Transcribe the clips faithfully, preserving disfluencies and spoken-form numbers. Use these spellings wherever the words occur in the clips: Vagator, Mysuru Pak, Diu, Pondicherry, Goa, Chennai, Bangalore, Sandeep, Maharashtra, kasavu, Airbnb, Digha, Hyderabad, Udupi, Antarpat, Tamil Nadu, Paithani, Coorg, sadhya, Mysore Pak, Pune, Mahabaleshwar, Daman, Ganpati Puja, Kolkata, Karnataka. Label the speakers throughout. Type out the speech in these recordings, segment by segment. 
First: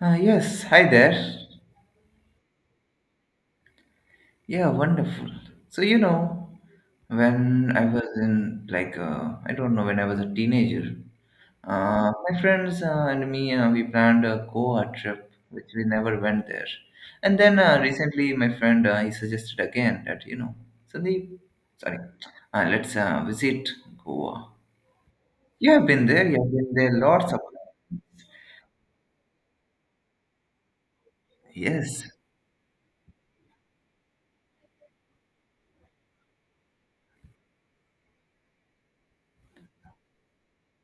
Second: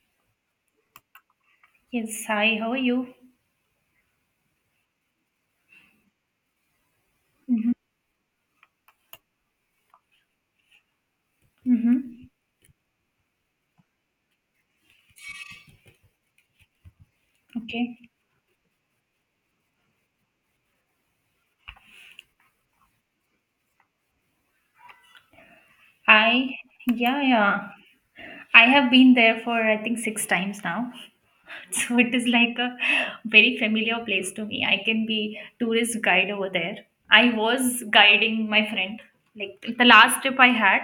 Speaker 1: Uh, yes, hi there.
Speaker 2: Yes, hi, how are you?
Speaker 1: Yeah, wonderful. So, you know,
Speaker 2: Mm-hmm.
Speaker 1: when I was in, like, uh, I don't know, when I was a teenager, uh,
Speaker 2: Mm-hmm.
Speaker 1: my friends uh, and me, uh, we planned a Goa trip, which we never went there. And then uh,
Speaker 2: Okay.
Speaker 1: recently, my friend, uh, he suggested again that, you know, Sandeep, sorry, uh, let's uh, visit Goa. You have been there, you have
Speaker 2: I,
Speaker 1: been there
Speaker 2: yeah,
Speaker 1: lots of
Speaker 2: yeah.
Speaker 1: times.
Speaker 2: I have been there for I think six times now. So
Speaker 1: Yes.
Speaker 2: it is like a very familiar place to me. I can be tourist guide over there. I was guiding my friend like the last trip I had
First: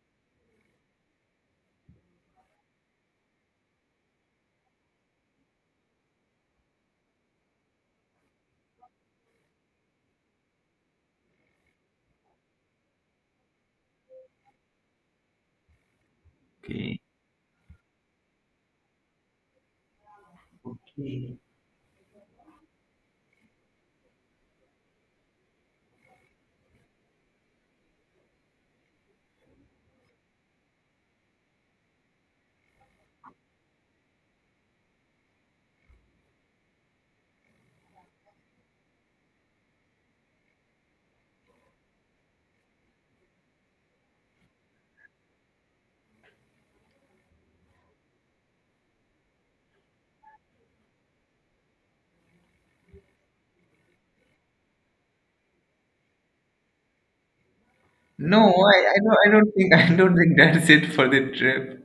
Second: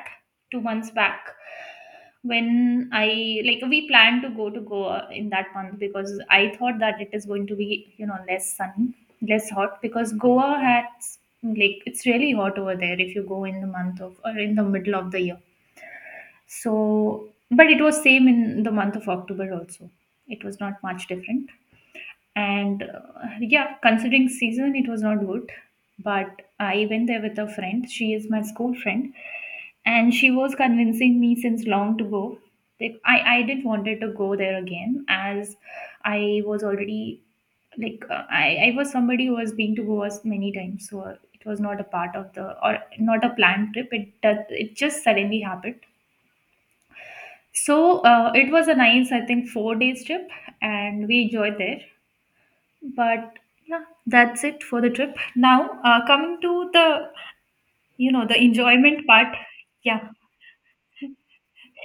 Speaker 2: two months back when I like we planned to go to Goa in that month because I thought that it is going to be you know less sunny, less hot because Goa has like it's really hot over there if you go in the month of or in the middle of the year,
Speaker 1: Okay.
Speaker 2: so but it was same in the month of October also. It was not much different. And uh, yeah, considering season, it was not good. But I went there with a friend. She is my school friend, and she was convincing me since long to go. Like I, I didn't wanted to go there again as I was already like uh, I, I was somebody who was been to Goa s- many times, so it was not a part of the or not a planned trip. It does, it just suddenly happened. So uh, it was a nice, I think, four days trip, and we enjoyed there. But yeah, that's it for the trip. Now uh, coming to the you know
Speaker 1: No,
Speaker 2: the
Speaker 1: I, I
Speaker 2: enjoyment
Speaker 1: don't. I
Speaker 2: part.
Speaker 1: don't think. I
Speaker 2: Yeah,
Speaker 1: don't think that's it for the trip.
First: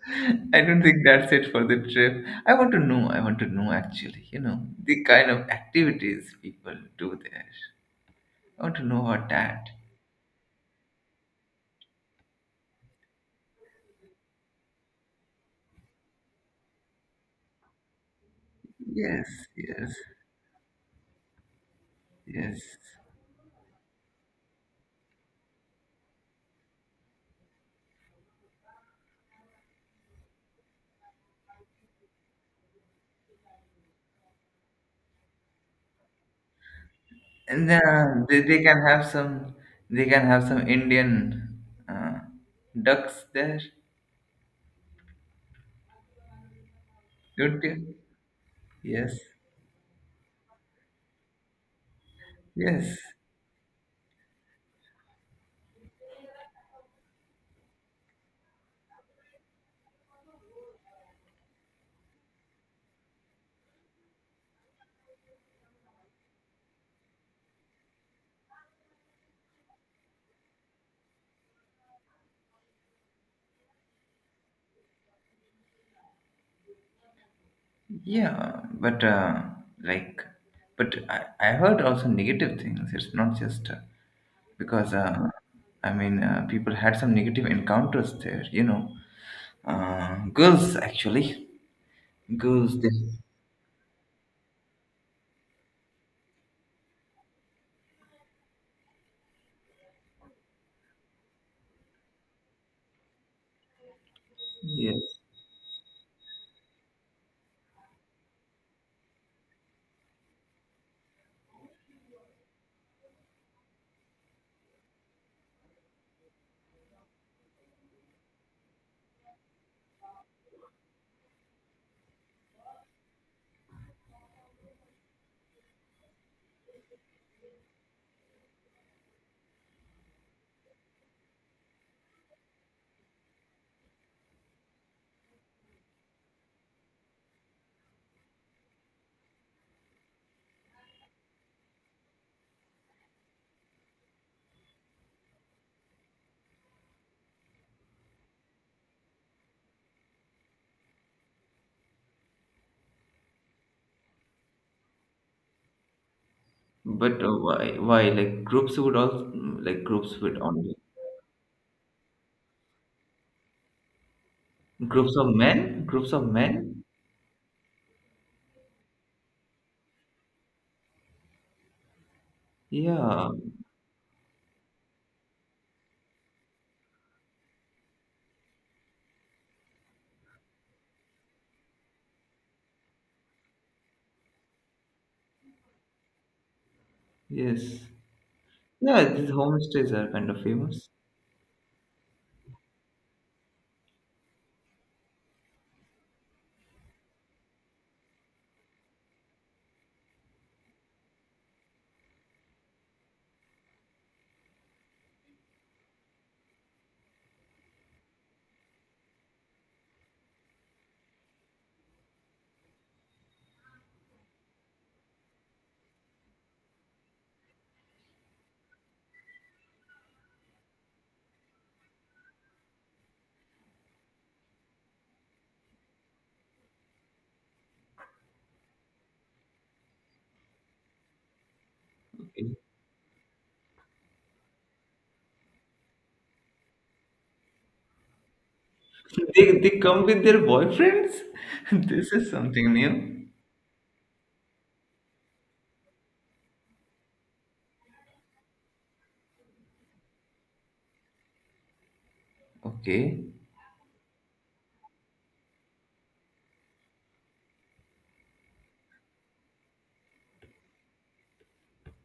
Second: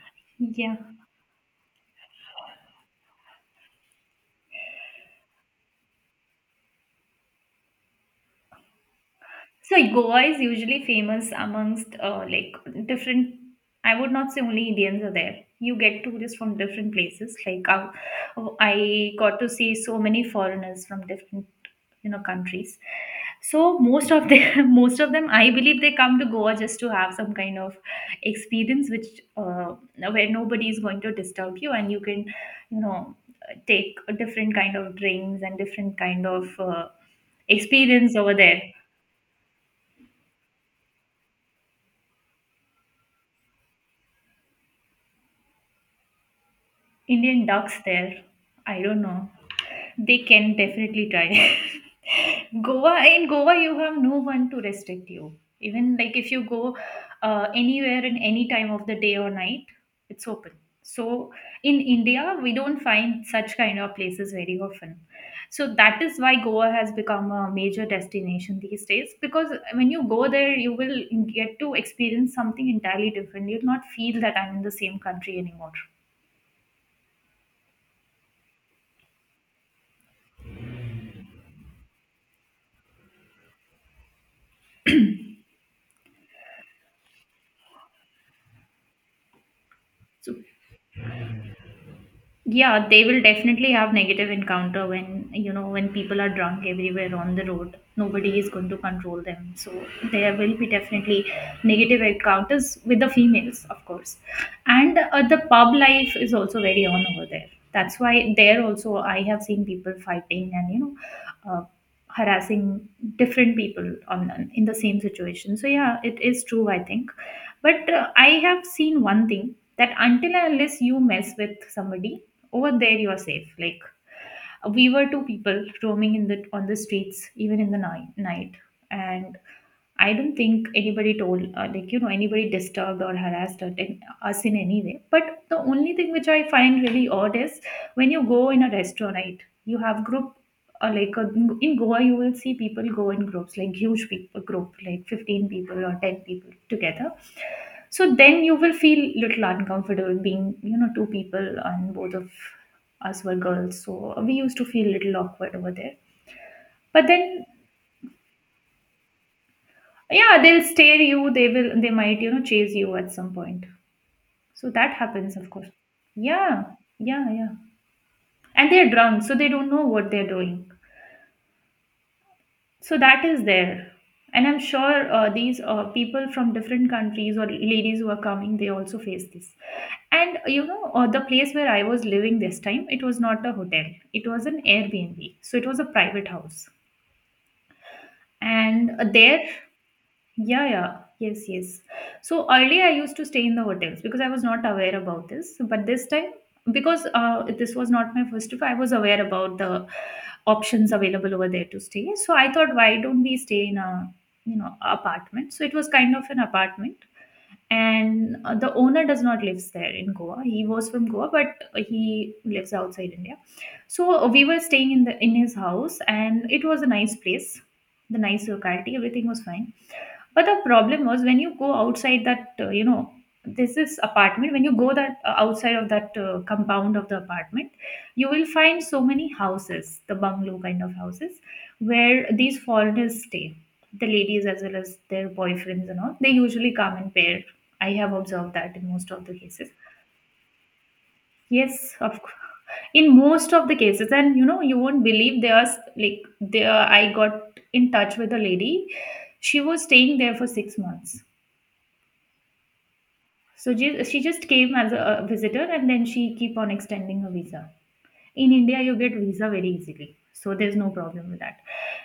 Speaker 1: I
Speaker 2: yeah.
Speaker 1: don't think that's it for the trip. I want to know. I want to know actually. You know the kind of activities people do there. I want to know about that.
Speaker 2: So Goa is usually famous amongst uh, like different. I would not say only Indians are there. You get tourists from different places. Like uh, I
Speaker 1: Yes,
Speaker 2: got to see
Speaker 1: yes,
Speaker 2: so many foreigners from different you know
Speaker 1: yes.
Speaker 2: countries. So most of them, most of them, I believe they come to Goa just to have some kind of experience, which uh, where nobody is going to disturb you, and you can, you know, take different kind of drinks and different kind of uh,
Speaker 1: And
Speaker 2: experience
Speaker 1: uh,
Speaker 2: over
Speaker 1: they,
Speaker 2: there.
Speaker 1: they can have some. They can have some Indian uh, ducks there,
Speaker 2: Indian
Speaker 1: don't
Speaker 2: ducks
Speaker 1: you?
Speaker 2: there. I don't
Speaker 1: Yes,
Speaker 2: know. They can definitely try.
Speaker 1: yes.
Speaker 2: Goa in Goa, you have no one to restrict you. Even like if you go uh, anywhere in any time of the day or night, it's open. So in India, we don't find such kind of places very often. So that is why Goa has become a major destination these days because when you go there, you will get to experience something entirely different. You'll not feel that I'm in the same country anymore.
Speaker 1: Yeah, but uh, like, but I, I heard also negative things. It's not just uh, because uh, I mean uh, people had some negative encounters there. You know, uh,
Speaker 2: So
Speaker 1: girls actually, girls.
Speaker 2: yeah,
Speaker 1: They,
Speaker 2: they will definitely have negative encounter when you know when people are drunk everywhere on the road. Nobody is going to control them, so there will be definitely negative encounters with the females, of course. And
Speaker 1: yes,
Speaker 2: uh, the pub life is also very on over there. That's why there also I have seen people fighting and you know uh, harassing different people on in the same situation. So yeah, it is true, I think. But uh, I have seen one thing that until and unless you mess with somebody over there you are safe. Like we were two people roaming in the on the streets even in the night night and I don't think anybody told uh, like you know anybody disturbed or harassed or in- us in any way. But the only thing which I find really odd is when you go in a restaurant, right, you have group, or like uh, in in Goa, you will see people go in groups, like huge people group, like fifteen people or ten people together. So then you will feel little uncomfortable being, you know, two people, and both of us were girls. So we used to feel little awkward over there. But
Speaker 1: but uh,
Speaker 2: then,
Speaker 1: why? Why like groups would also like groups would
Speaker 2: yeah, they'll
Speaker 1: only
Speaker 2: stare you. They will. They might, you know, chase you at some point. So that
Speaker 1: groups of
Speaker 2: happens, of course.
Speaker 1: men, groups of
Speaker 2: Yeah,
Speaker 1: men.
Speaker 2: yeah, yeah. And they're drunk, so they don't know what they're doing. So that
Speaker 1: Yeah.
Speaker 2: is there. And I'm sure uh, these uh, people from different countries or ladies who are coming, they also face this. And you know, uh, the place where I was living this time, it was not a hotel, it was an Airbnb. So it was a private house.
Speaker 1: Yes.
Speaker 2: And uh,
Speaker 1: Yeah, these
Speaker 2: there,
Speaker 1: homestays are kind of
Speaker 2: yeah,
Speaker 1: famous.
Speaker 2: yeah. Yes, yes. So earlier I used to stay in the hotels because I was not aware about this. But this time, because uh, this was not my first trip, I was aware about the options available over there to stay. So I thought, why don't we stay in a, you know, apartment? So it was kind of an apartment. And uh, the owner does not lives there in Goa. He was from Goa, but he lives outside India. So we were staying in the in his house, and it was a nice place, the nice locality. Everything was fine, but the problem was when you go outside that, uh, you know, this is apartment. When you go that uh, outside of that uh, compound of the apartment, you will find so many houses, the bungalow kind of houses, where these foreigners stay. The ladies as well as their boyfriends and all, they usually come in pair. I have observed that in most of the
Speaker 1: They
Speaker 2: cases.
Speaker 1: they come with their boyfriends.
Speaker 2: Yes,
Speaker 1: This
Speaker 2: of
Speaker 1: is
Speaker 2: course.
Speaker 1: something
Speaker 2: In
Speaker 1: new.
Speaker 2: most of the cases, and you know, you won't believe, there was like there. I got in touch with a lady. She was staying there for six months.
Speaker 1: Okay.
Speaker 2: So she, she just came as a visitor, and then she keep on extending her visa. In India, you get visa very easily. So there's no problem with that.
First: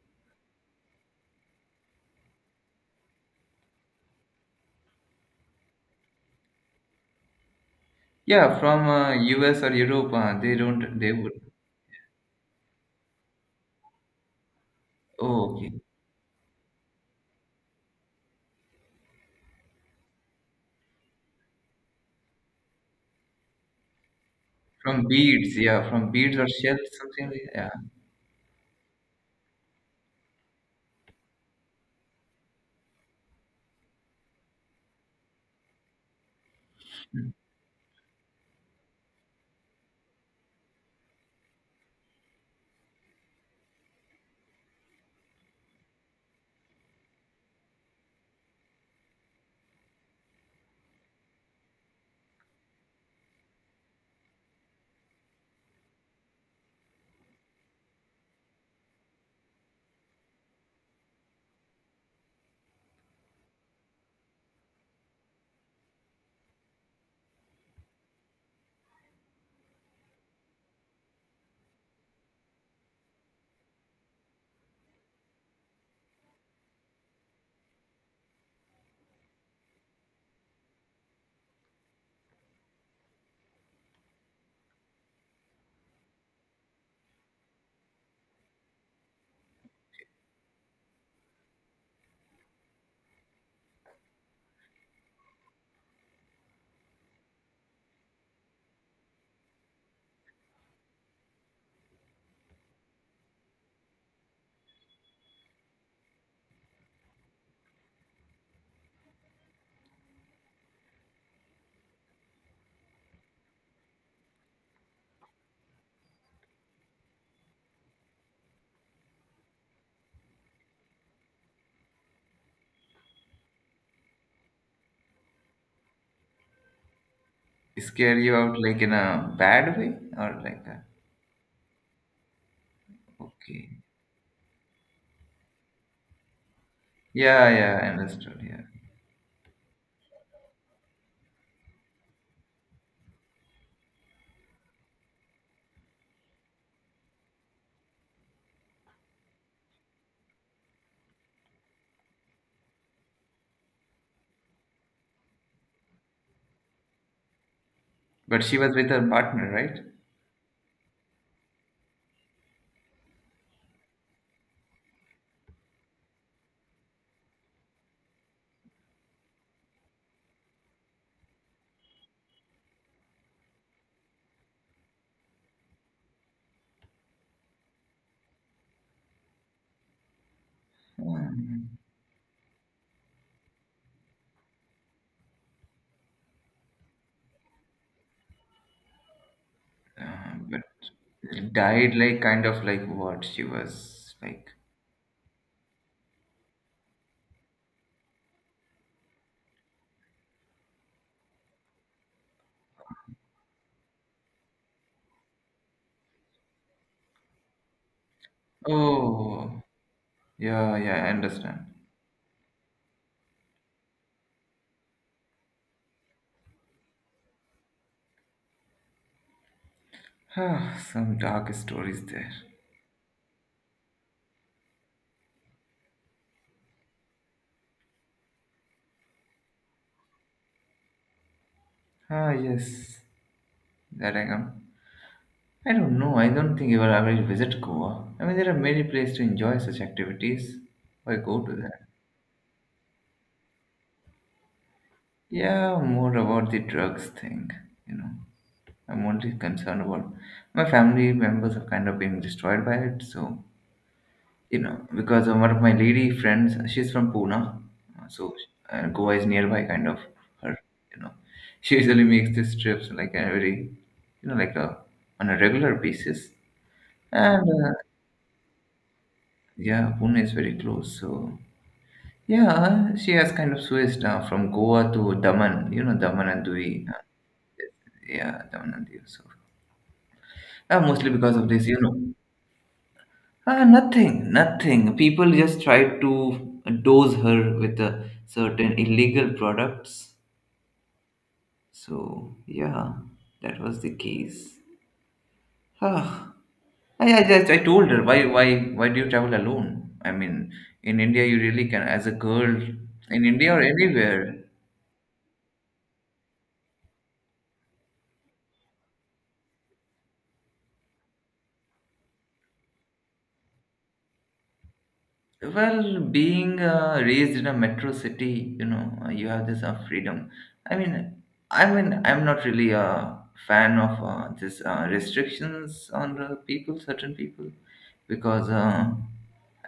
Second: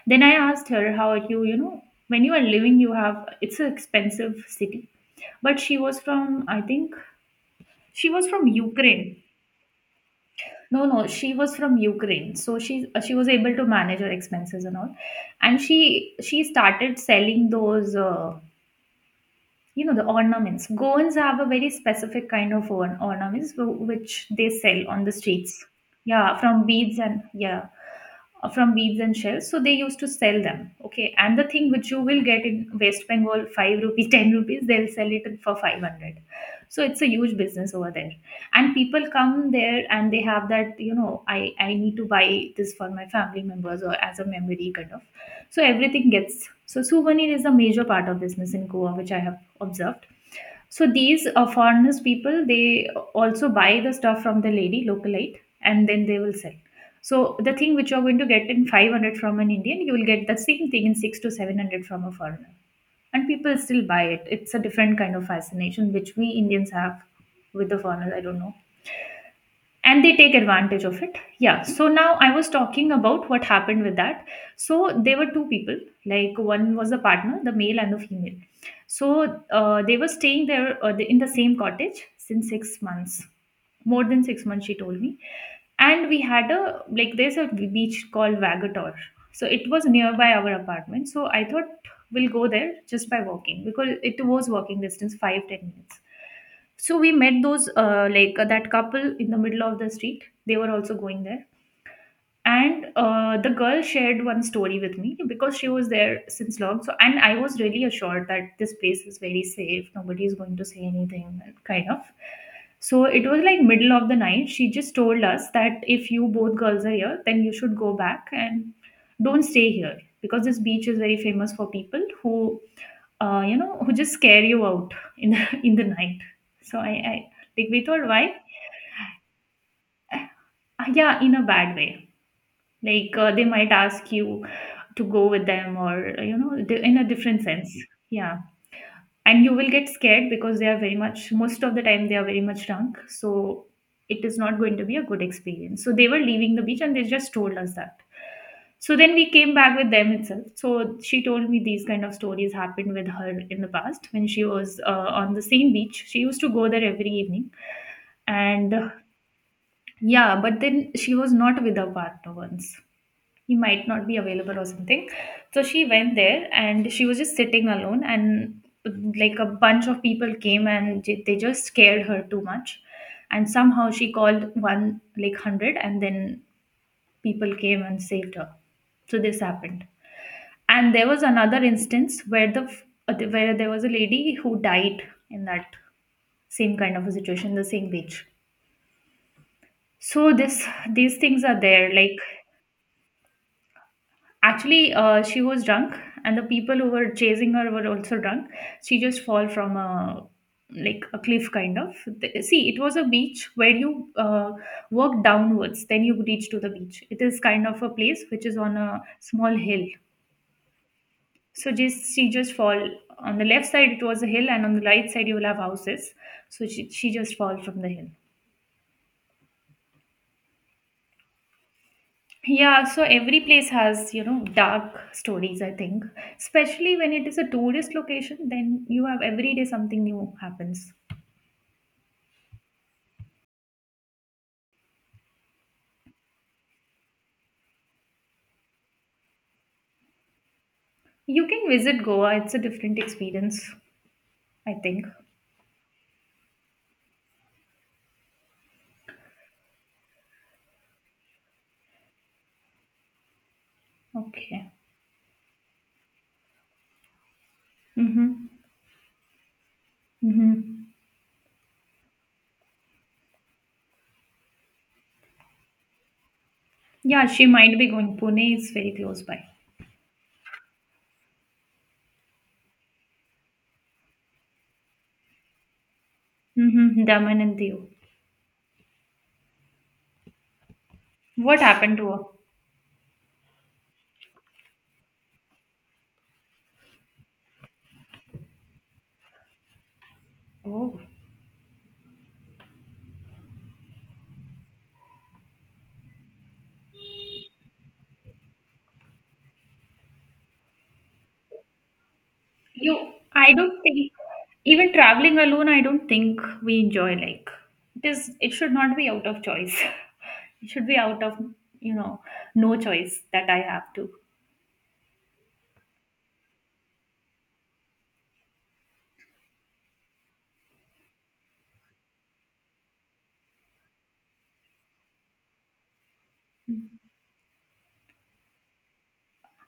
Speaker 2: Then I asked her, how are you, you know, when you are living, you have, it's an expensive city. But she was from, I think, she was from
Speaker 1: Yeah, from uh,
Speaker 2: Ukraine.
Speaker 1: U S or Europe, uh, they
Speaker 2: No,
Speaker 1: don't,
Speaker 2: no,
Speaker 1: they would.
Speaker 2: she was from Ukraine. So she, uh, she was able to manage her expenses and all.
Speaker 1: Oh,
Speaker 2: And
Speaker 1: okay.
Speaker 2: she, she started selling those, uh, you know the ornaments. Goans have a very specific kind of orn- ornaments wh- which they sell on
Speaker 1: From
Speaker 2: the streets.
Speaker 1: beads, yeah, from beads
Speaker 2: Yeah,
Speaker 1: or
Speaker 2: from
Speaker 1: shells,
Speaker 2: beads, and
Speaker 1: something like
Speaker 2: yeah,
Speaker 1: that.
Speaker 2: uh, from beads and shells, so they used to sell them. Okay, and the thing which you will get in West Bengal five rupees, ten rupees, they'll sell it for five hundred. So it's a huge business over there, and people come there and they have that, you know i i need to buy this for my family members or as a memory kind of. So everything gets, so souvenir is a major part of business in Goa, which I have observed. So these uh, foreigners people, they also buy the stuff from the lady localite, and then they will sell. So the thing which you're going to get in five hundred from an Indian, you will get the same thing in six to seven hundred from a foreigner. And people still buy it it's a different kind of fascination which we Indians have with the foreigners, I don't know. And they take advantage of it, yeah. So now I was talking about what happened with that. So there were two people, like one was the partner, the male and the female. So uh, they were staying there uh, in the same cottage since six months, more than six months, she told me. And we had a, like, there's a beach called Vagator, so it was nearby our apartment. So I thought we'll go there just by walking because it was walking distance, five ten minutes. So we met those uh, like uh, that couple in the middle of the street, they were also going there. And uh, the girl shared one story with me because she was there since long, so and I was really assured that this place is very safe, nobody is going to say anything kind of. So it was like middle of the night, she just told us that if you both girls are here then you should go back and don't stay here because this beach is very famous for people who uh, you know who just scare you out in the in the night. So i, I like
Speaker 1: Yeah.
Speaker 2: we thought,
Speaker 1: Scare
Speaker 2: why.
Speaker 1: you out like in a bad way or like that.
Speaker 2: Ah, yeah, in a bad way. Like uh, they might
Speaker 1: Okay.
Speaker 2: ask you to go with them, or you know di- in a different
Speaker 1: Yeah,
Speaker 2: sense.
Speaker 1: yeah, I
Speaker 2: Yeah.
Speaker 1: understood. Yeah.
Speaker 2: And you will get scared because they are very much, most of the time they are very much drunk. So it is not going to be a good experience. So they were leaving the beach and they just told us that. So then we came back with them itself. So she told me these kind of stories happened with her in the past when she was uh, on the same beach. She used to go there every evening.
Speaker 1: But she
Speaker 2: And
Speaker 1: was
Speaker 2: uh,
Speaker 1: with her partner, right?
Speaker 2: yeah, but then she was not with her partner once, he might not be available or something. So she went there and she was just sitting alone, and like a bunch of people came and j- they just scared her too much. And somehow she called one like hundred, and then people came and saved her. So this happened. And there was another
Speaker 1: Um,
Speaker 2: instance where the uh, where there was a lady who died in that same kind of a situation, the same beach. So
Speaker 1: uh, but
Speaker 2: this these things are there,
Speaker 1: died
Speaker 2: like
Speaker 1: like kind of like what she was like.
Speaker 2: actually, uh, she was drunk, and the people who were chasing her were also drunk. She just fall from a like a cliff kind of. Th- See, it was a beach where you uh, walk downwards, then you reach to the beach. It is kind of a place which is on a small
Speaker 1: Oh,
Speaker 2: hill.
Speaker 1: yeah, yeah, I understand.
Speaker 2: So just she just fall on the left side. It was a hill, and on the right side you will have houses. So she she just fall from the hill.
Speaker 1: Ah, some dark stories there.
Speaker 2: Yeah, so every place has, you know, dark stories, I think. Especially when it is a tourist location, then you have every day something new happens.
Speaker 1: Ah, yes, that I am. I don't know. I don't think you will ever visit Goa. I mean, there are many places to enjoy such activities. Why go
Speaker 2: You
Speaker 1: to
Speaker 2: can
Speaker 1: that?
Speaker 2: visit Goa, it's a different experience, I think.
Speaker 1: Yeah, more about the drugs thing. You know, I'm only concerned about my family members are kind of being destroyed by it. So you
Speaker 2: Okay.
Speaker 1: know, because of one of my lady friends, she's from Pune, uh, so
Speaker 2: Mm-hmm.
Speaker 1: uh, Goa is nearby, kind of her.
Speaker 2: Mm-hmm.
Speaker 1: You know, she usually makes these trips like every, you know, like a on a regular basis.
Speaker 2: Yeah,
Speaker 1: And
Speaker 2: she
Speaker 1: uh,
Speaker 2: might be going. Pune is very close by.
Speaker 1: yeah, Pune is very close, so yeah, she has kind of switched uh, from Goa to Daman, you know, Daman and Diu. Uh,
Speaker 2: Mm-hmm. Daman and Diu.
Speaker 1: yeah, Daman and Diu. So, uh, mostly because of
Speaker 2: What
Speaker 1: this, you
Speaker 2: happened to
Speaker 1: know.
Speaker 2: her?
Speaker 1: Uh, nothing, nothing. People just try to dose her with uh, certain illegal products.
Speaker 2: Oh.
Speaker 1: So, yeah, that was the case. Ah, I, I just I told her why why why do you travel alone? I mean, in India you really can as a girl
Speaker 2: You,
Speaker 1: in India
Speaker 2: I
Speaker 1: or
Speaker 2: don't think
Speaker 1: anywhere.
Speaker 2: even traveling alone, I don't think we enjoy like it is. It should not be out of choice. It should be out of you know no choice that I have to.
Speaker 1: Well, being uh, raised in a metro city, you know, uh, you have this uh, freedom. I mean, I mean, I'm not really a fan of uh, this uh, restrictions on uh, people, certain people, because uh,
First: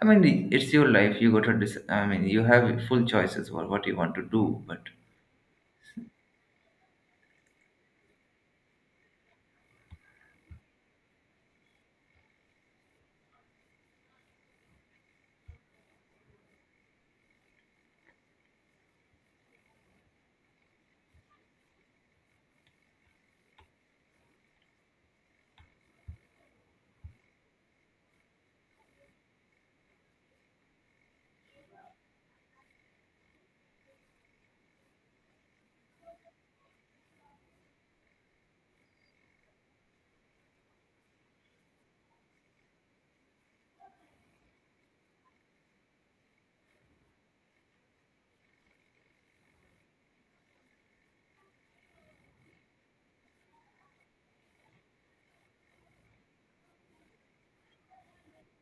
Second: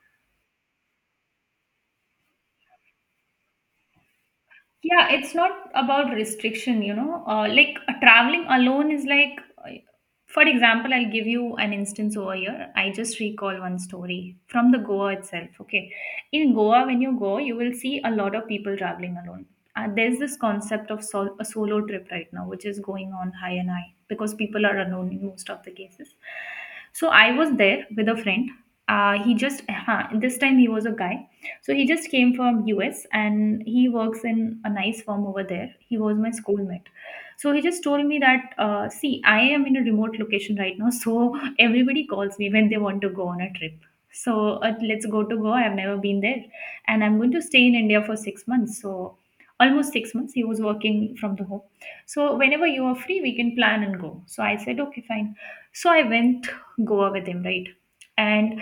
Speaker 1: I mean, it's your life. You got to, dec- I mean, you have full choices for what you want to do. But
Speaker 2: Yeah, it's not about restriction, you know. Uh, like uh, traveling alone is like, uh, for example, I'll give you an instance over here. I just recall one story from the Goa itself. Okay, in Goa, when you go, you will see a lot of people traveling alone. Uh, there's this concept of sol- a solo trip right now, which is going on high and high because people are alone in most of the cases. So I was there with a friend. Uh, he just uh, This time he was a guy, so he just came from U S and he works in a nice firm over there. He was my schoolmate. So he just told me that, uh, see, I am in a remote location right now, so everybody calls me when they want to go on a trip. So uh, let's go to Goa. I've never been there, and I'm going to stay in India for six months. So almost six months. He was working from the home. So whenever you are free, we can plan and go. So I said, okay, fine. So I went Goa with him, right? And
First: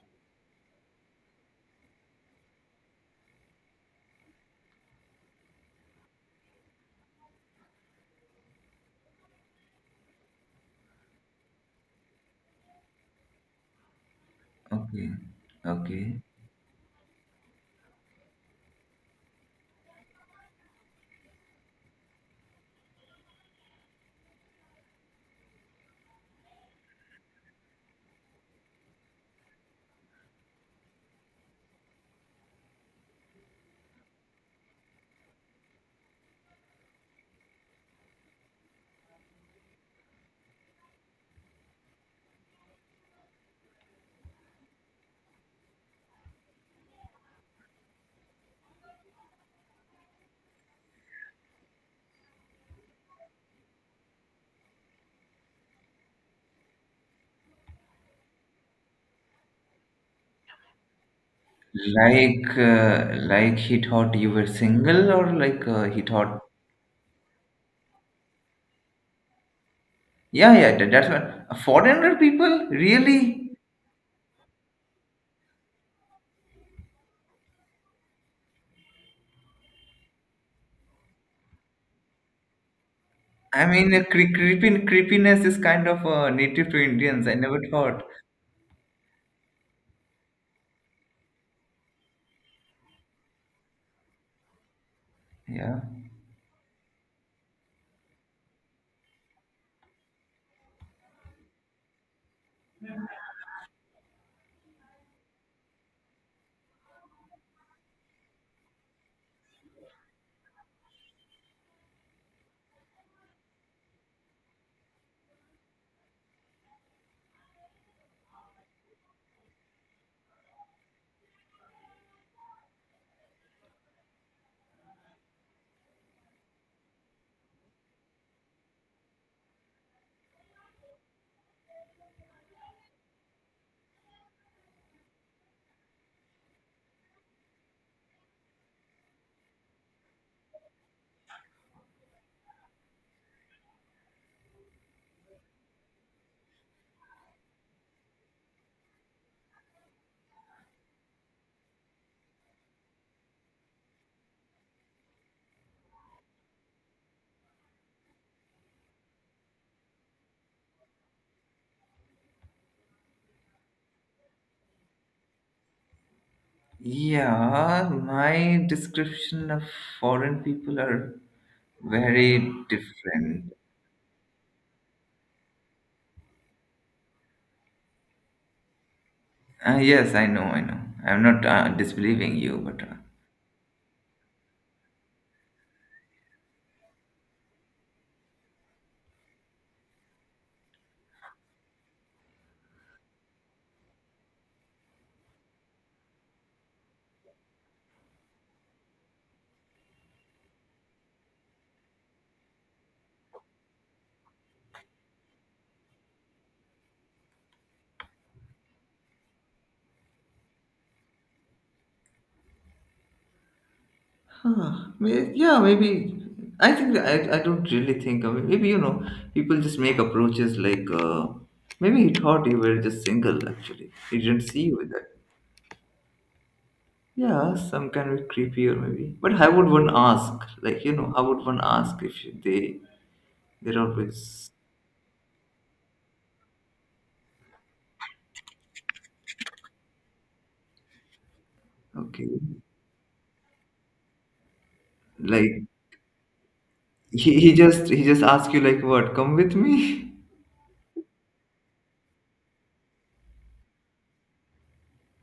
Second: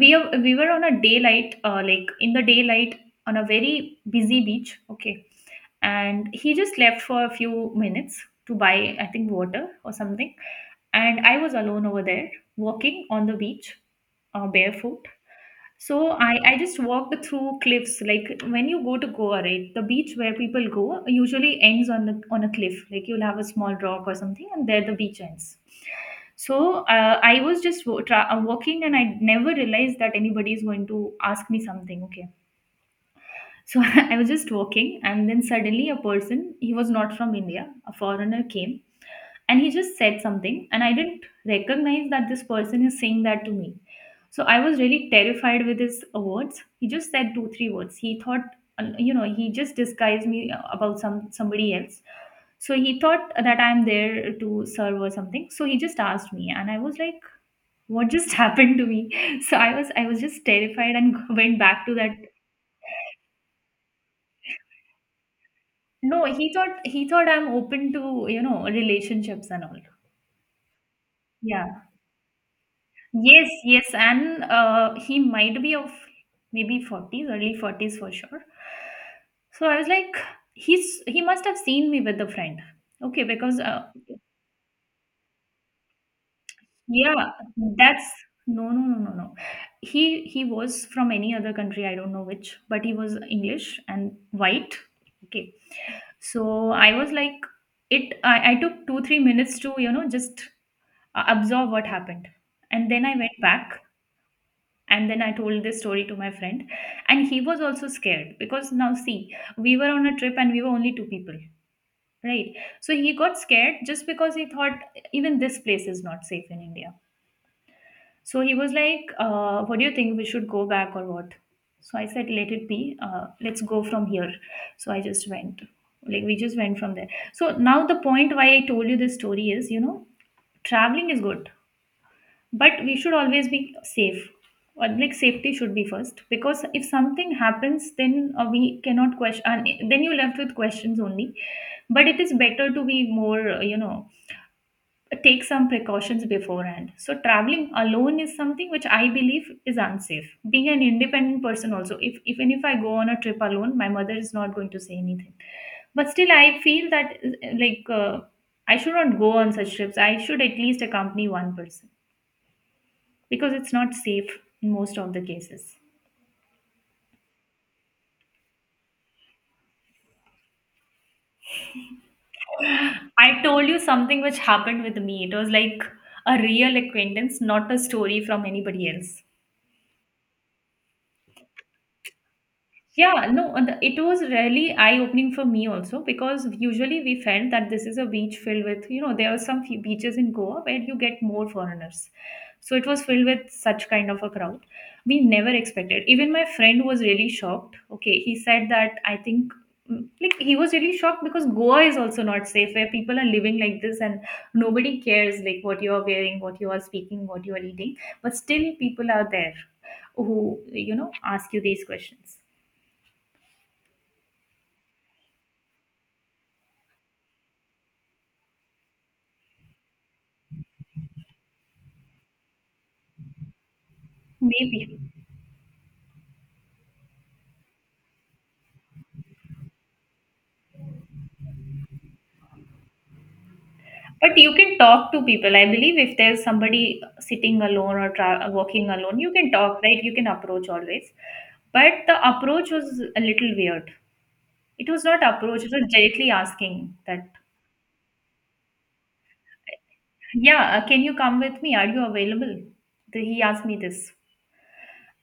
Speaker 2: we are- we were on a daylight uh, like in the daylight on a very busy beach, okay, and he just left for a few minutes to buy, I think, water or something, and I was alone over there, walking on the beach, uh, barefoot.
Speaker 1: okay,
Speaker 2: So
Speaker 1: okay,
Speaker 2: I, I just walked through cliffs. Like when you go to Goa, right, the beach where people go usually ends on the on a cliff. Like you'll have a small rock or something, and there the beach ends. So uh, I was just wa- tra- uh, walking, and I never realized that anybody is going to ask me something. Okay, so I was just walking, and then suddenly a person, he was not from India, a foreigner came and he just said something, and I didn't recognize that this person is saying that to me. So I was really terrified with his uh, words. He just said two three words. He thought, uh, you know he just disguised me uh, about some somebody else. So he thought that I'm there to serve or something, so he just asked me, and I was like, what just happened to me. So i was i was just terrified and went back to that.
Speaker 1: like, uh, like he thought you were single, or like uh, he
Speaker 2: No,
Speaker 1: thought,
Speaker 2: he thought, he thought I'm open to, you know, relationships and all.
Speaker 1: yeah, yeah, that- that's what.
Speaker 2: Yeah.
Speaker 1: four hundred people,
Speaker 2: Yes,
Speaker 1: really?
Speaker 2: yes, and uh, he might be of maybe forties, early forties for sure. So I was like, he's he must have seen me with a friend. Okay, because
Speaker 1: I
Speaker 2: uh,
Speaker 1: mean, uh, cre- creepin- creepiness is kind of uh, native to Indians.
Speaker 2: yeah,
Speaker 1: I never thought.
Speaker 2: that's no, no, no, no, no. He he was from any other country, I don't know which, but he was English and white. Okay,
Speaker 1: Yeah.
Speaker 2: so I was like, it. I, I took two three minutes to, you know, just uh, absorb what happened, and then I went back, and then I told this story to my friend, and he was also scared because now, see, we were on a trip and we were only two people, right? So he got scared just because he thought even this place is not safe in India. So he was like, uh, what do you think, we should go back or what? So I said, let it be. Uh, let's go from here. So I just went, like we just went from there. So now the point why I told you this story is, you know, traveling is good, but we should always be safe. Or like safety should be first because if something happens, then uh, we cannot question, and then you're left with questions only. But it is better to be more, uh, you know take some precautions beforehand. So traveling alone is something which I believe is unsafe. Being an independent person also, if even if I go on a trip alone, my mother is not going to say anything, but still I feel that uh, like uh, I should not go on such trips. I should at least accompany one person because it's not safe in most of the cases.
Speaker 1: Yeah, my description of foreign people are very
Speaker 2: I
Speaker 1: different.
Speaker 2: told you something which happened with me. It was like a real acquaintance, not a story from anybody else.
Speaker 1: Uh, yes, I know, I know. I'm not uh, disbelieving you, but uh,
Speaker 2: Yeah, no, and it was really eye-opening for me also because usually we felt that this is a beach filled with, you know, there are some few beaches in Goa where you get more foreigners. So it was filled with such kind of a crowd. We never expected. Even my friend was really shocked. Okay, he said that I think mm, like he was really shocked because Goa is also not safe where people are living like this, and nobody cares like what you are wearing, what you are speaking, what you are eating, but still people are there who, you know, ask you these questions.
Speaker 1: huh. May- Yeah, maybe. I think I, I don't really think. I mean, maybe you know, people just make approaches like uh, maybe he thought you were just single. Actually, he didn't see you with
Speaker 2: Maybe.
Speaker 1: that. Yeah, some can be creepier maybe. But how would one ask? Like, you know, how would one ask if they they're
Speaker 2: But
Speaker 1: always
Speaker 2: you can talk to people. I believe if there's somebody sitting alone or tra- walking alone, you can talk, right? You can approach always. But the
Speaker 1: okay.
Speaker 2: approach was a little weird. It was not approach,
Speaker 1: Like
Speaker 2: it was directly asking that,
Speaker 1: he, he just he just asks you like what? Come with me?
Speaker 2: yeah, uh, can you come with me? Are you available? The- He asked me this.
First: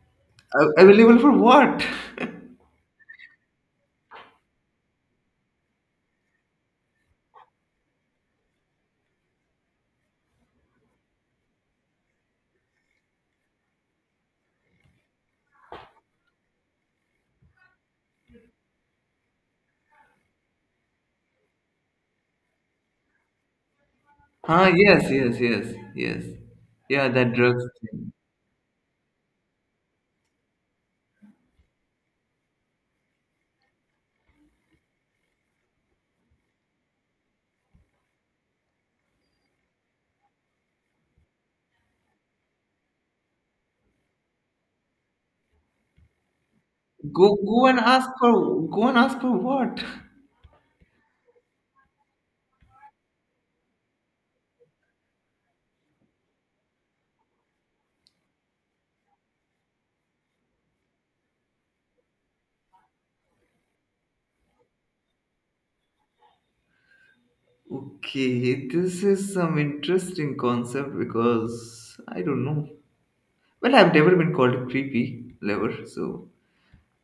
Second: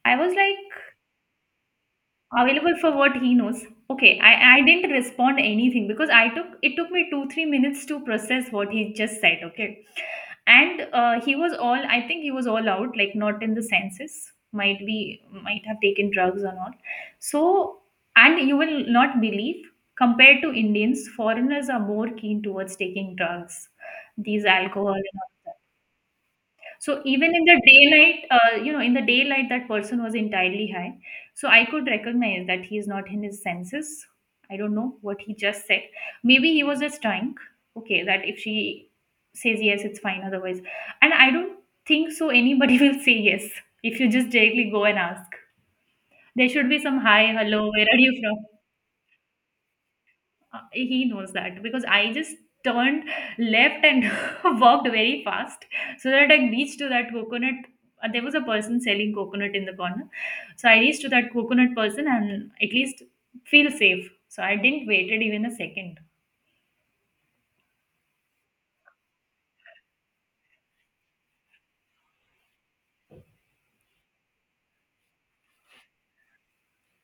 Speaker 2: I was
Speaker 1: A-
Speaker 2: like,
Speaker 1: Available for what?
Speaker 2: available for what he knows. Okay, I, I didn't respond anything because I took it took me two three minutes to process what he just said. Okay, and uh, he was all i think he was all out, like not in the senses, might be, might have taken drugs or not. So, and you will not believe, compared to Indians, foreigners are more keen towards taking drugs, these
Speaker 1: Huh?
Speaker 2: alcohol
Speaker 1: Yes,
Speaker 2: and
Speaker 1: yes,
Speaker 2: all.
Speaker 1: yes, yes.
Speaker 2: So
Speaker 1: Yeah, that
Speaker 2: even in the
Speaker 1: drugs thing.
Speaker 2: daylight, uh, you know, in the daylight, that person was entirely high. So I could recognize that he is not in his senses. I don't know what he just said. Maybe he was just drunk. Okay, that if she says yes, it's fine. Otherwise, and I don't think so anybody will say yes if you just directly go and ask. There should be some hi,
Speaker 1: Go go
Speaker 2: hello,
Speaker 1: and
Speaker 2: where are
Speaker 1: ask
Speaker 2: you from?
Speaker 1: for go and ask for what?
Speaker 2: Uh, he knows that. Because I just turned left and walked very fast so that I reached to that coconut. Uh, there was a person selling coconut in the corner, so I reached to that coconut person and at least feel safe. So I didn't waited even a second.
Speaker 1: Okay, this is some interesting concept because I don't know. Well, I've never been called creepy, never. So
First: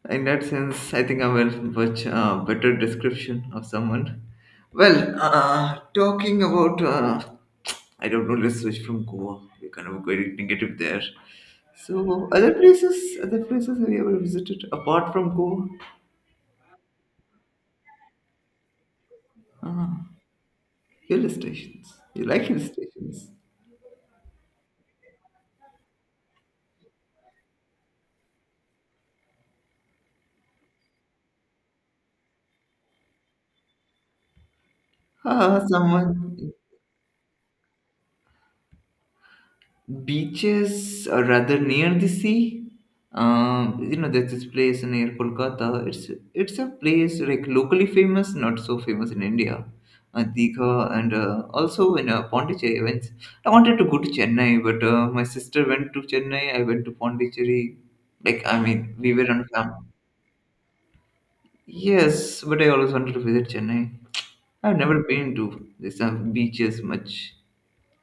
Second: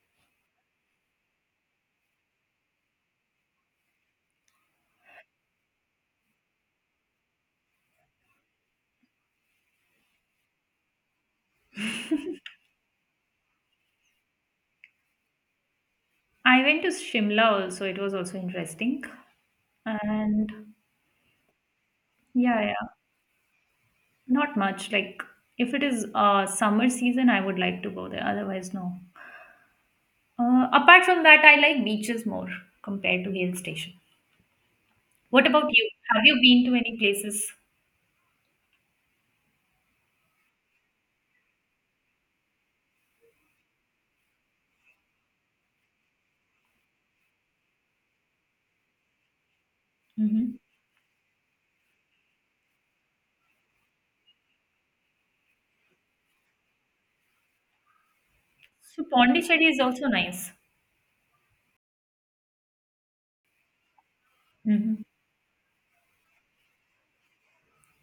Speaker 1: in that sense, I think I will much uh, better description of someone. Well, uh, talking about, uh, I don't know, let's switch from Goa. We're kind of very negative there. So, other places, other places have you ever visited apart from Goa?
Speaker 2: I went to Shimla also. It was also interesting,
Speaker 1: Ah,
Speaker 2: and
Speaker 1: hill stations. You like hill
Speaker 2: yeah, yeah,
Speaker 1: stations?
Speaker 2: not much. Like if it is uh, summer season, I would like to go there. Otherwise, no. Uh, apart from that, I like beaches more compared to hill station. What
Speaker 1: Ah,
Speaker 2: about you?
Speaker 1: someone.
Speaker 2: Have you been to any places?
Speaker 1: Beaches or rather near the sea. Um, you know, there's this place near Kolkata. It's it's a place like locally famous, not so famous in India. Uh,
Speaker 2: Hmm.
Speaker 1: Digha and uh, also in uh, Pondicherry. When I wanted to go to Chennai, but uh, my sister went to Chennai. I went to Pondicherry. Like I mean,
Speaker 2: So
Speaker 1: we were on
Speaker 2: Pondicherry is
Speaker 1: family.
Speaker 2: also nice.
Speaker 1: Yes, but I always wanted to visit Chennai. I've
Speaker 2: Hmm.
Speaker 1: never been to these uh, beaches much.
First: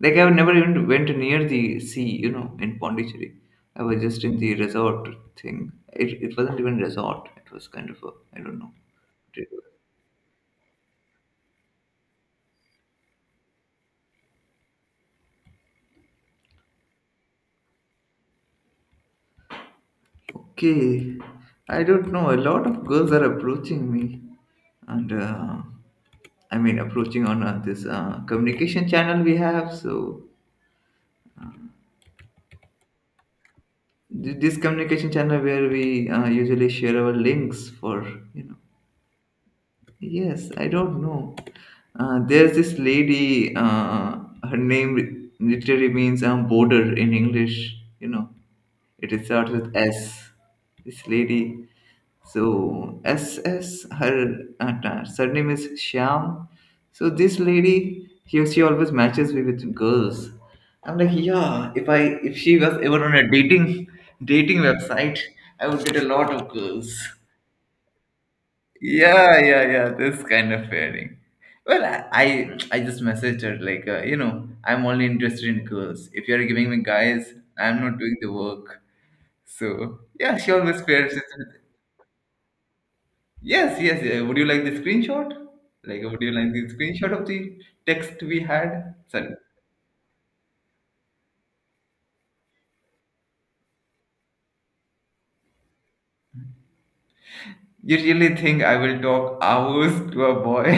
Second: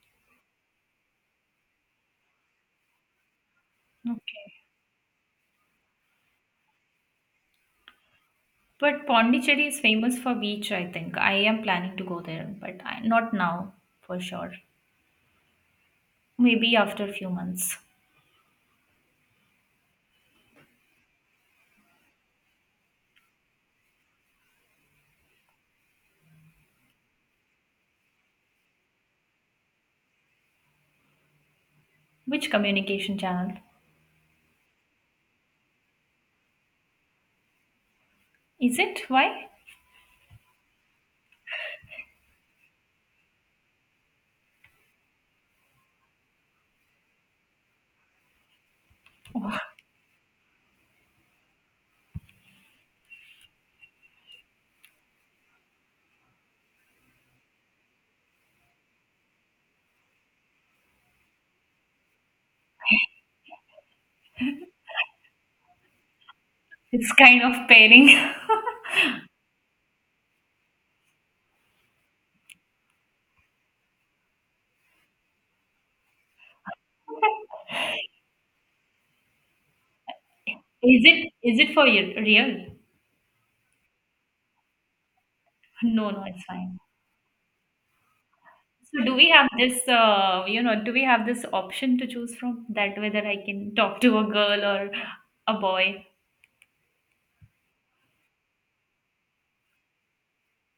Speaker 1: Like I've never even went near the sea, you know, in Pondicherry. I was just in the
Speaker 2: Okay.
Speaker 1: resort thing. It, it wasn't even resort. It was kind of a I don't know.
Speaker 2: But Pondicherry is famous for beach, I think. I am planning to go there, but I, not now for sure. Maybe after a few months.
Speaker 1: Okay, I don't know. A lot of girls are approaching me, and uh, I mean approaching on uh, this uh, communication channel we have. So
Speaker 2: Which communication channel?
Speaker 1: Th- this communication channel where we uh, usually share our links for you know
Speaker 2: Is it? Why?
Speaker 1: Yes, I don't know. Uh, there's this lady, uh, her name literally means um, border in English, you know. It is starts with S. This lady. So, S S. Her uh, ta- surname is Shyam. So, this lady, he, she always matches me with girls. I'm like, yeah, if I if she was ever on a dating dating website, I would get a lot of girls.
Speaker 2: It's kind of pairing.
Speaker 1: Yeah, yeah, yeah. This kind of pairing. Well, I I I just messaged her like, uh, you know, I'm only interested in girls. If you're giving me guys, I'm not doing the work. So yeah, she always
Speaker 2: Is
Speaker 1: pairs
Speaker 2: it,
Speaker 1: it.
Speaker 2: is it for y- real?
Speaker 1: Yes, yes. Yeah. Would you like the screenshot? Like,
Speaker 2: No,
Speaker 1: would
Speaker 2: no,
Speaker 1: you
Speaker 2: it's
Speaker 1: like the
Speaker 2: fine.
Speaker 1: screenshot of the text we had?
Speaker 2: So do we
Speaker 1: Sorry.
Speaker 2: have this, uh, you know, do we have this option to choose from that whether I can talk to a girl or a boy?
Speaker 1: You really think I will talk hours to a boy?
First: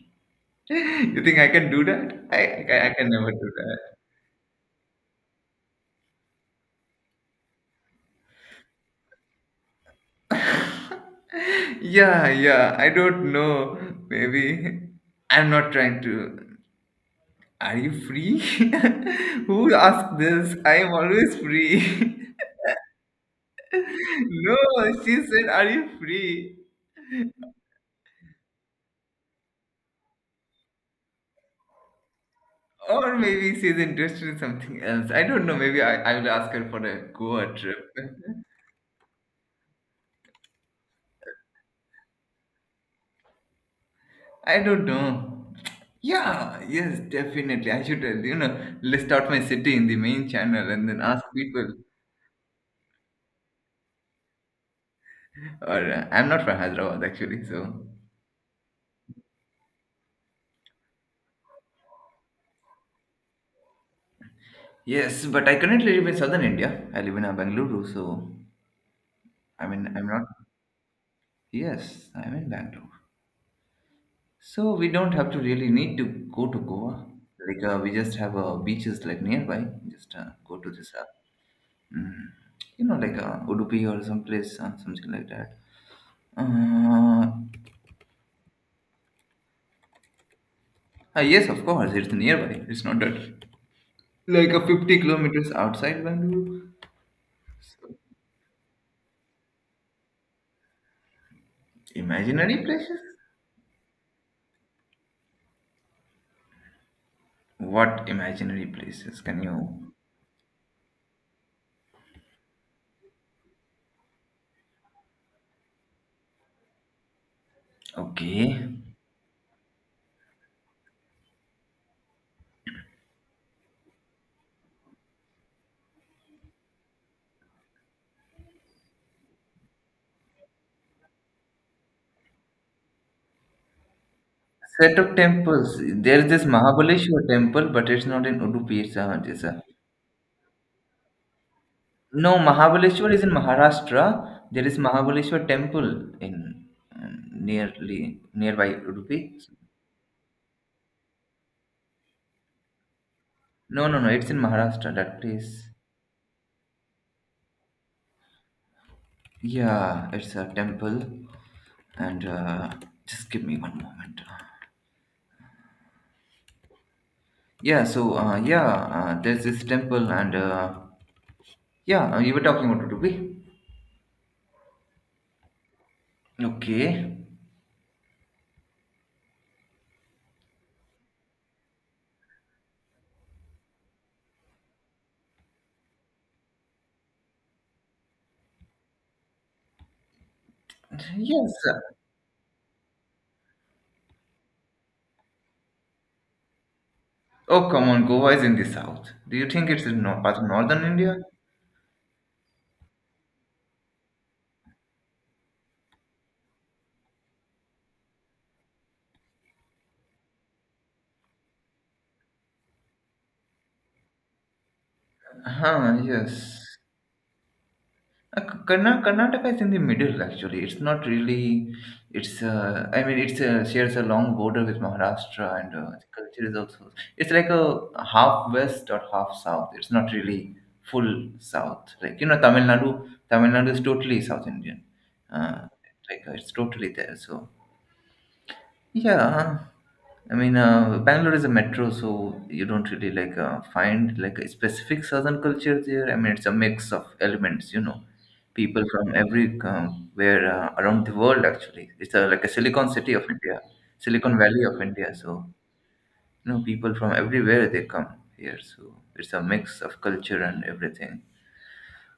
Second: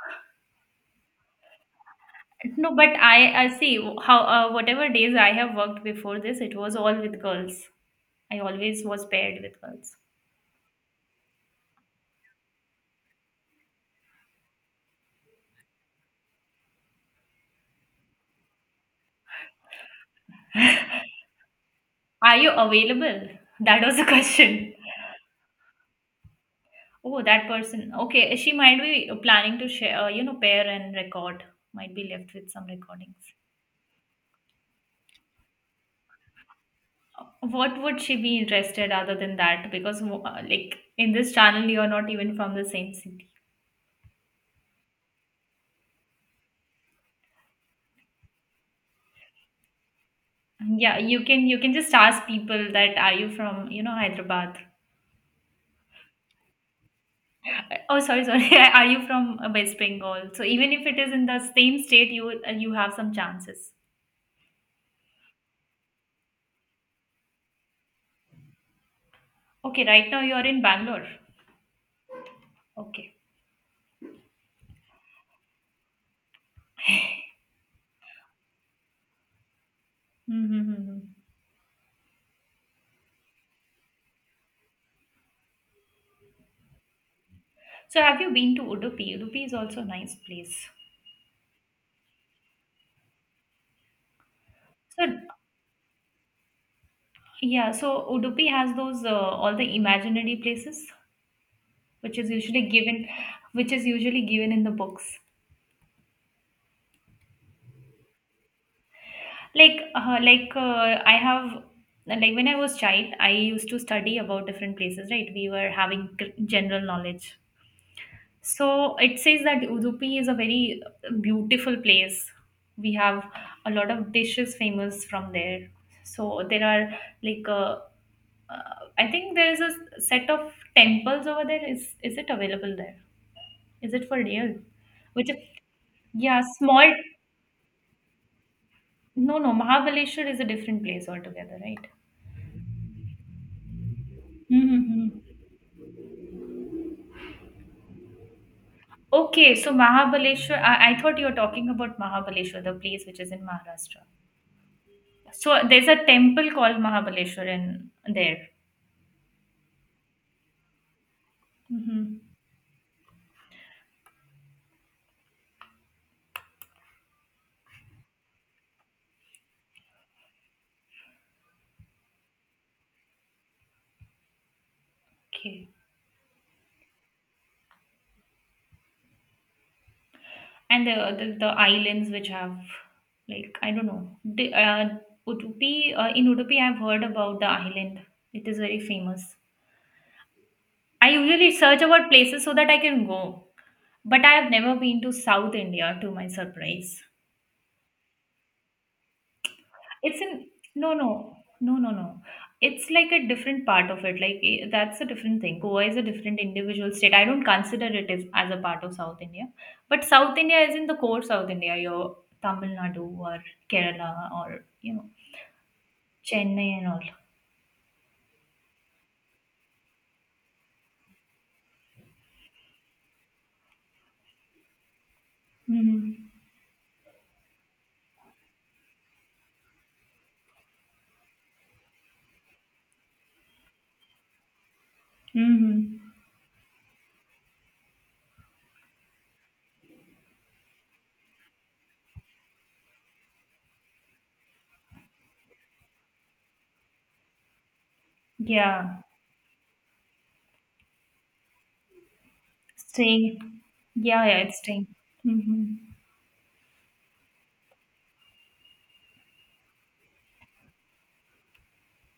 Speaker 1: You think I can do that? I I
Speaker 2: No,
Speaker 1: can,
Speaker 2: but
Speaker 1: I can never
Speaker 2: I
Speaker 1: do
Speaker 2: I see
Speaker 1: that.
Speaker 2: how, uh, whatever days I have worked before this, it was all with girls. I always was paired with girls.
Speaker 1: Yeah, yeah, I don't know. Maybe I'm not trying to. Are you free? Who asked this? I am always free.
Speaker 2: Are you available? That was the
Speaker 1: No,
Speaker 2: question.
Speaker 1: she said, are you free?
Speaker 2: Oh, that person. Okay, she might be planning to share, uh, you know, pair and record. Might be left with some
Speaker 1: Or
Speaker 2: recordings.
Speaker 1: maybe she's interested in something else. I don't know. Maybe I, I will ask her for a Goa
Speaker 2: What
Speaker 1: trip.
Speaker 2: would she be interested other than that? Because mo- uh, like in this channel, you are not even from the same city.
Speaker 1: I don't know. Yeah, yes, definitely. I should, uh, you know, list out my city in the main channel and
Speaker 2: Yeah,
Speaker 1: then ask
Speaker 2: you can you can
Speaker 1: people.
Speaker 2: just ask people, that are you from you know Hyderabad?
Speaker 1: Or uh, I'm not from Hyderabad actually,
Speaker 2: Uh,
Speaker 1: so.
Speaker 2: Oh, sorry, sorry. Are you from uh, West Bengal? So even if it is in the same state, you will- uh, you have some chances.
Speaker 1: Yes, but I currently live in southern India. I live in uh, Bangalore, so I
Speaker 2: Okay,
Speaker 1: mean, I'm
Speaker 2: right now
Speaker 1: not.
Speaker 2: you are in Bangalore.
Speaker 1: Yes, I'm in Bangalore.
Speaker 2: Okay.
Speaker 1: So we don't have to really need to go to Goa. Like uh, we just have uh, beaches like nearby. Just uh, go to this,
Speaker 2: Mm-hmm.
Speaker 1: uh, you know, like uh, Udupi or some place, uh, something like that. Uh,
Speaker 2: So have you been to Udupi? Udupi is also a nice place.
Speaker 1: uh, yes, of course, it's nearby. It's not that like a 50
Speaker 2: So
Speaker 1: kilometers outside Bangalore.
Speaker 2: yeah,
Speaker 1: So,
Speaker 2: so Udupi has those, uh, all the imaginary places, which is
Speaker 1: imaginary
Speaker 2: usually
Speaker 1: places?
Speaker 2: given which is usually given in the books,
Speaker 1: What imaginary places can
Speaker 2: like
Speaker 1: you?
Speaker 2: uh, like uh, i have like when I was child, I used to study about different places, right? We were having g- general knowledge.
Speaker 1: Okay.
Speaker 2: So it says that Udupi is a very beautiful place. We have a lot of dishes famous from there. So there are, like uh, uh, I think there is a set of temples over there. Is is it available there? Is it for real,
Speaker 1: Set of
Speaker 2: which is,
Speaker 1: temples. There is
Speaker 2: yeah,
Speaker 1: this
Speaker 2: small?
Speaker 1: Mahabaleshwar temple, but it's not in Udupi. It's uh,
Speaker 2: No,
Speaker 1: it's
Speaker 2: no,
Speaker 1: uh,
Speaker 2: Mahabaleshwar is a different place altogether, right?
Speaker 1: No Mahabaleshwar is in Maharashtra. There is
Speaker 2: Mm-hmm.
Speaker 1: Mahabaleshwar temple in um, nearly nearby Udupi.
Speaker 2: Okay, so Mahabaleshwar, I, I thought you were talking about Mahabaleshwar, the place which is in
Speaker 1: No, no,
Speaker 2: Maharashtra.
Speaker 1: no. It's in Maharashtra. That
Speaker 2: So
Speaker 1: place.
Speaker 2: there's a temple called Mahabaleshwar in there.
Speaker 1: Yeah, it's a temple,
Speaker 2: Mm-hmm.
Speaker 1: and uh, just give me one moment. Yeah. So uh, yeah, uh, there's this temple, and uh, yeah, uh, you were talking about Udupi.
Speaker 2: Okay.
Speaker 1: Okay.
Speaker 2: And the, the, the islands which have, like, I don't know. The, uh, Udupi, uh, in Udupi, I've heard about the island. It is very famous. I usually
Speaker 1: Yes.
Speaker 2: search about places so that I can go. But I have never been to South India, to my surprise.
Speaker 1: Oh, come on, Goa is in the south. Do you think it's in no-
Speaker 2: It's
Speaker 1: part of
Speaker 2: an
Speaker 1: northern
Speaker 2: No,
Speaker 1: India?
Speaker 2: no, no, no, no. It's like a different part of it. Like, eh, that's a different thing. Goa is a different individual state. I don't consider it as, as a part of South India, but South India is in the core South India. Your Tamil Nadu or Kerala or you know
Speaker 1: Huh, yes.
Speaker 2: Chennai and all.
Speaker 1: Uh, K- Karna- Karnataka is in the middle actually. It's not really. It's uh, I mean, it's uh, shares a long border with Maharashtra, and uh, the
Speaker 2: Mm-hmm.
Speaker 1: culture is also. It's like a half west or half south. It's not really full south. Like you know, Tamil Nadu. Tamil Nadu is totally South Indian. Uh,
Speaker 2: Mm-hmm.
Speaker 1: like uh, it's totally there. So yeah, I mean, uh, Bangalore is a metro, so you don't really like uh, find like a specific southern culture there. I mean, it's a mix of elements, you know, people
Speaker 2: Yeah,
Speaker 1: from every um, where uh, around the world actually. It's a, like a Silicon City of India,
Speaker 2: staying. Yeah,
Speaker 1: Silicon
Speaker 2: yeah, it's
Speaker 1: Valley of
Speaker 2: staying.
Speaker 1: India. So
Speaker 2: Mm-hmm.
Speaker 1: you know, people from everywhere they come here. So it's a mix of culture and everything.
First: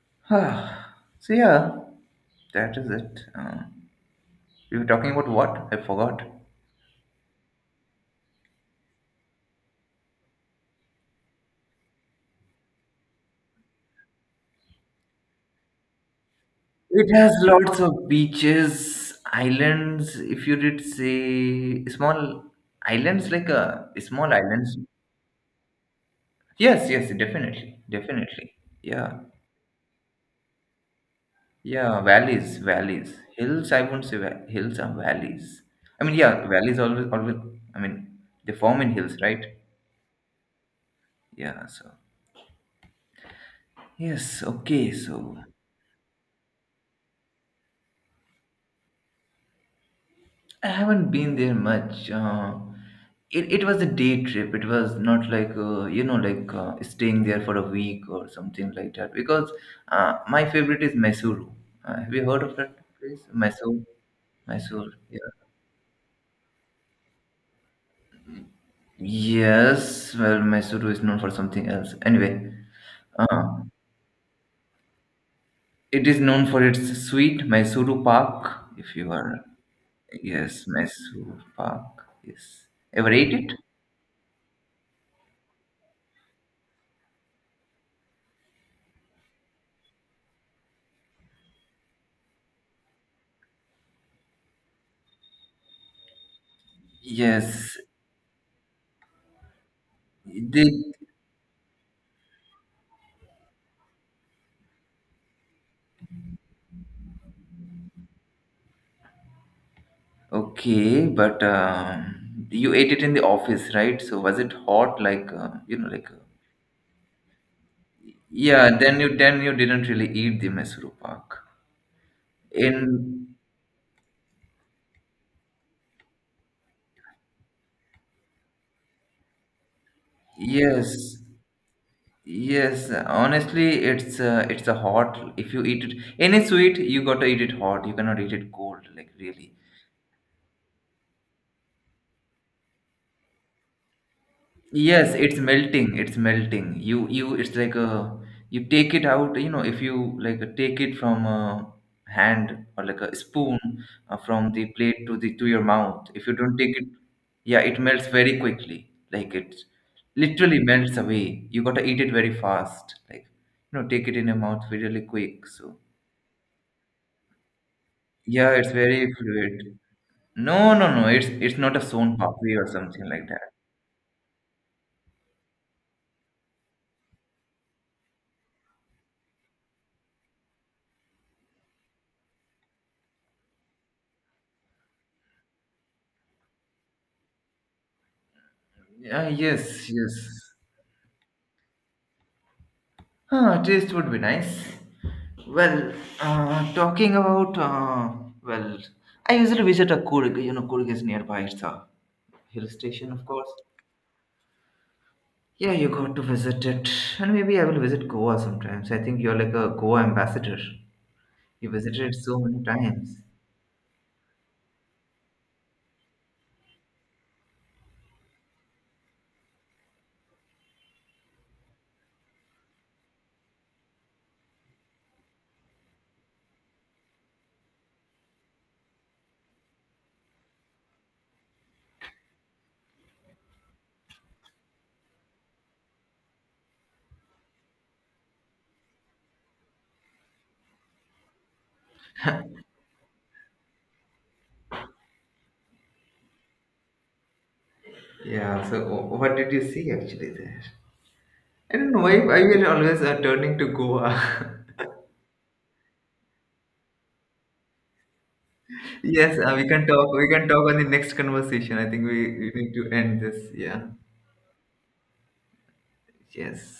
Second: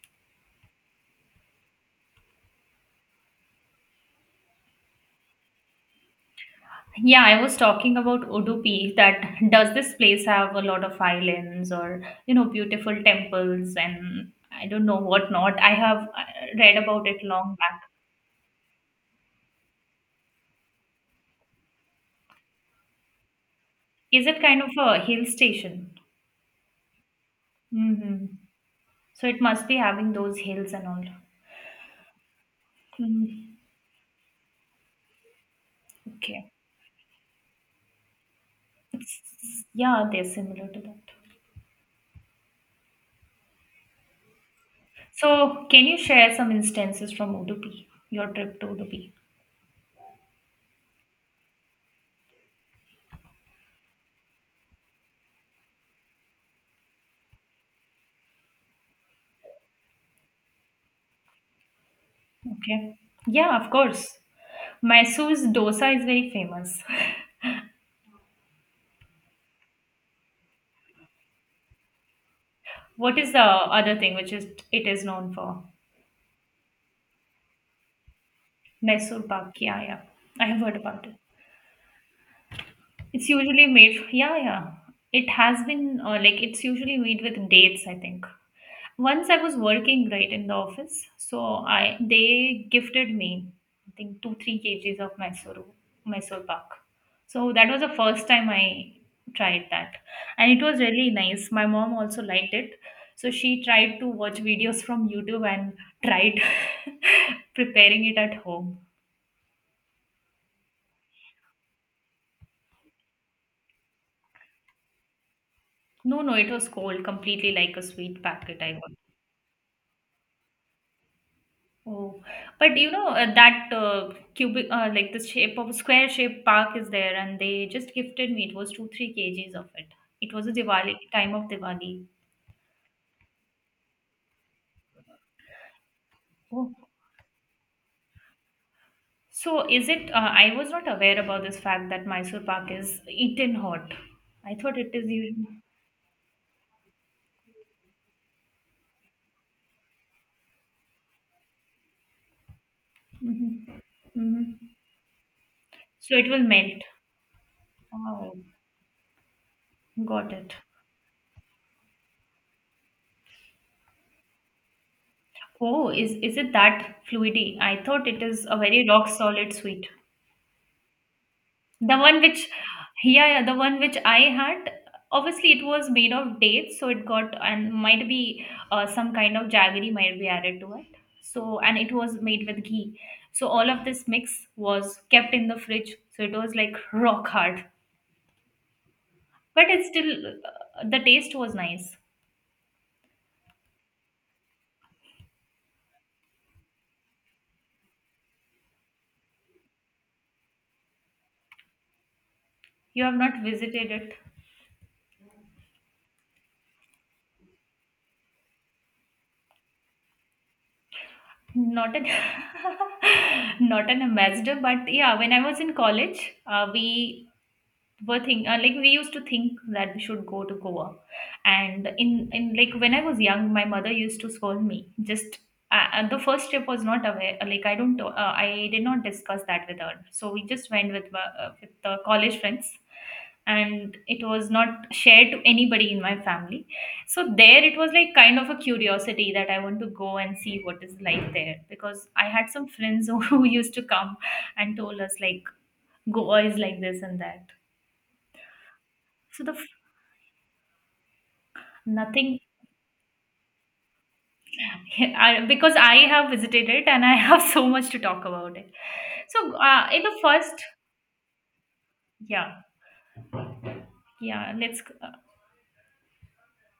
Speaker 1: So yeah, that is it. Uh, we were talking about what? I forgot.
Speaker 2: Yeah, I was talking about Udupi, that does this place have a lot of islands or you know beautiful temples, and I don't know what not. I have, uh, read about
Speaker 1: It
Speaker 2: it
Speaker 1: has
Speaker 2: long
Speaker 1: lots
Speaker 2: back.
Speaker 1: of beaches, islands. If you did say small islands, like a
Speaker 2: Is
Speaker 1: small
Speaker 2: it kind of
Speaker 1: islands.
Speaker 2: a hill station?
Speaker 1: Yes, yes, definitely,
Speaker 2: Hmm.
Speaker 1: definitely. Yeah,
Speaker 2: So it must be having those hills and all.
Speaker 1: yeah. Valleys, valleys,
Speaker 2: Mm,
Speaker 1: hills. I won't say va- hills are valleys. I mean, yeah,
Speaker 2: okay.
Speaker 1: valleys always, always. I mean, they form in hills,
Speaker 2: It's,
Speaker 1: right?
Speaker 2: yeah, they're similar to that.
Speaker 1: Yeah. So yes, okay. So
Speaker 2: So can you share some instances from Udupi, your trip to Udupi?
Speaker 1: I haven't been there much. Uh, it, it was a day trip. It was not like, uh, you know, like uh, staying there for a week or something like that. Because uh, my favorite is Mysuru. Uh, have you heard of that
Speaker 2: Okay.
Speaker 1: place?
Speaker 2: Yeah, of
Speaker 1: Mysore.
Speaker 2: course.
Speaker 1: Mysore. Yeah.
Speaker 2: Mysore's dosa is very famous.
Speaker 1: Yes. Well, Mysuru is known for something else. Anyway,
Speaker 2: What is the
Speaker 1: uh,
Speaker 2: other thing which is it is known for?
Speaker 1: it is known for its sweet Mysuru Park. If you
Speaker 2: Mysore
Speaker 1: are,
Speaker 2: Pak. Yeah, yeah. I have
Speaker 1: yes,
Speaker 2: heard about it.
Speaker 1: Mysuru Park. Yes. Ever
Speaker 2: It's
Speaker 1: ate it?
Speaker 2: usually made. Yeah, yeah. It has been, uh, like it's usually made with dates, I think. Once I was working, right, in the office, so I they gifted me, I think, two three kgs of Mysore Mysore Pak. So that
Speaker 1: Yes,
Speaker 2: was the first time I tried that, and it
Speaker 1: they.
Speaker 2: was really nice. My mom also liked it, so she tried to watch videos from YouTube and tried preparing it at home.
Speaker 1: Okay, but um, you ate it in the office, right? So was it hot? Like uh, you know, like uh,
Speaker 2: No, no, it was cold, completely like a sweet packet I
Speaker 1: yeah.
Speaker 2: got.
Speaker 1: Then you then you didn't really eat the Mysuru Pak.
Speaker 2: Oh, but you know uh,
Speaker 1: In
Speaker 2: that, uh, cubic, uh, like the shape of square shaped park is there, and they just gifted me. It was two three kgs of it. It was a Diwali,
Speaker 1: yes,
Speaker 2: time of Diwali.
Speaker 1: yes. Honestly, it's uh, it's a hot. If you eat it any
Speaker 2: Oh,
Speaker 1: sweet, you got to eat it hot. You cannot eat it cold. Like really,
Speaker 2: so is it? Uh, I was not aware about this fact that Mysore Pak is eaten hot. I thought it is
Speaker 1: yes, it's
Speaker 2: usually.
Speaker 1: melting. It's melting. You you it's like a you take it out, you know, if you like take it from a hand or like a spoon
Speaker 2: Mhm.
Speaker 1: uh,
Speaker 2: Mhm.
Speaker 1: from the plate to the to your mouth.
Speaker 2: So
Speaker 1: If
Speaker 2: it
Speaker 1: you
Speaker 2: will
Speaker 1: don't take
Speaker 2: melt.
Speaker 1: it, yeah, it melts
Speaker 2: Oh,
Speaker 1: very quickly. Like it
Speaker 2: got it.
Speaker 1: literally melts away. You gotta eat it very fast. Like, you know, take it in your mouth really quick. So
Speaker 2: Oh, is is it that fluidy? I thought it is
Speaker 1: yeah,
Speaker 2: a
Speaker 1: it's
Speaker 2: very rock
Speaker 1: very
Speaker 2: solid
Speaker 1: fluid.
Speaker 2: sweet.
Speaker 1: No, no, no, it's it's not a
Speaker 2: The
Speaker 1: sown
Speaker 2: one which,
Speaker 1: puppy or something
Speaker 2: yeah,
Speaker 1: like
Speaker 2: yeah,
Speaker 1: that.
Speaker 2: the one which I had, obviously it was made of dates, so it got, and might be uh, some kind of jaggery might be added to it. So and it was made with ghee. So all of this mix was kept in the fridge, so it was like rock hard.
Speaker 1: Yeah,
Speaker 2: But it's
Speaker 1: yes, yes.
Speaker 2: still, uh, the taste was nice.
Speaker 1: Ah, taste would be nice. Well, uh, talking about uh, well, I usually visit a Kurg. You know, Kurg is nearby. It's a hill
Speaker 2: You
Speaker 1: station,
Speaker 2: have
Speaker 1: of
Speaker 2: not
Speaker 1: course.
Speaker 2: visited it.
Speaker 1: Yeah, you got to visit it, and maybe I will visit Goa sometimes. I think you're like a Goa ambassador. You
Speaker 2: Not an
Speaker 1: visited so many times.
Speaker 2: not an ambassador, but yeah, when I was in college, uh, we were think uh, like we used to think that we should go to Goa, and in in like when I was young, my mother used to scold me. Just uh, uh, the first trip was not aware. uh, Like I don't, uh, I did not discuss that with her. So we just went with my- uh, with the college friends, and it was not shared to anybody in my family. So there, it was like kind of a curiosity that I want to go and see what is like there, because I had some friends who used to come and told us like Goa is like this and that.
Speaker 1: Yeah. So, wh- what
Speaker 2: So
Speaker 1: did
Speaker 2: the
Speaker 1: you see actually there? I don't know why why
Speaker 2: Nothing,
Speaker 1: we're always uh, turning to Goa.
Speaker 2: I, because I have visited it and I have so much to talk about it.
Speaker 1: Yes,
Speaker 2: So,
Speaker 1: uh, we can
Speaker 2: uh, in
Speaker 1: talk.
Speaker 2: the
Speaker 1: We can
Speaker 2: first,
Speaker 1: talk on the next conversation. I think we, we
Speaker 2: yeah,
Speaker 1: need to end this. Yeah.
Speaker 2: yeah, let's. uh,
Speaker 1: Yes.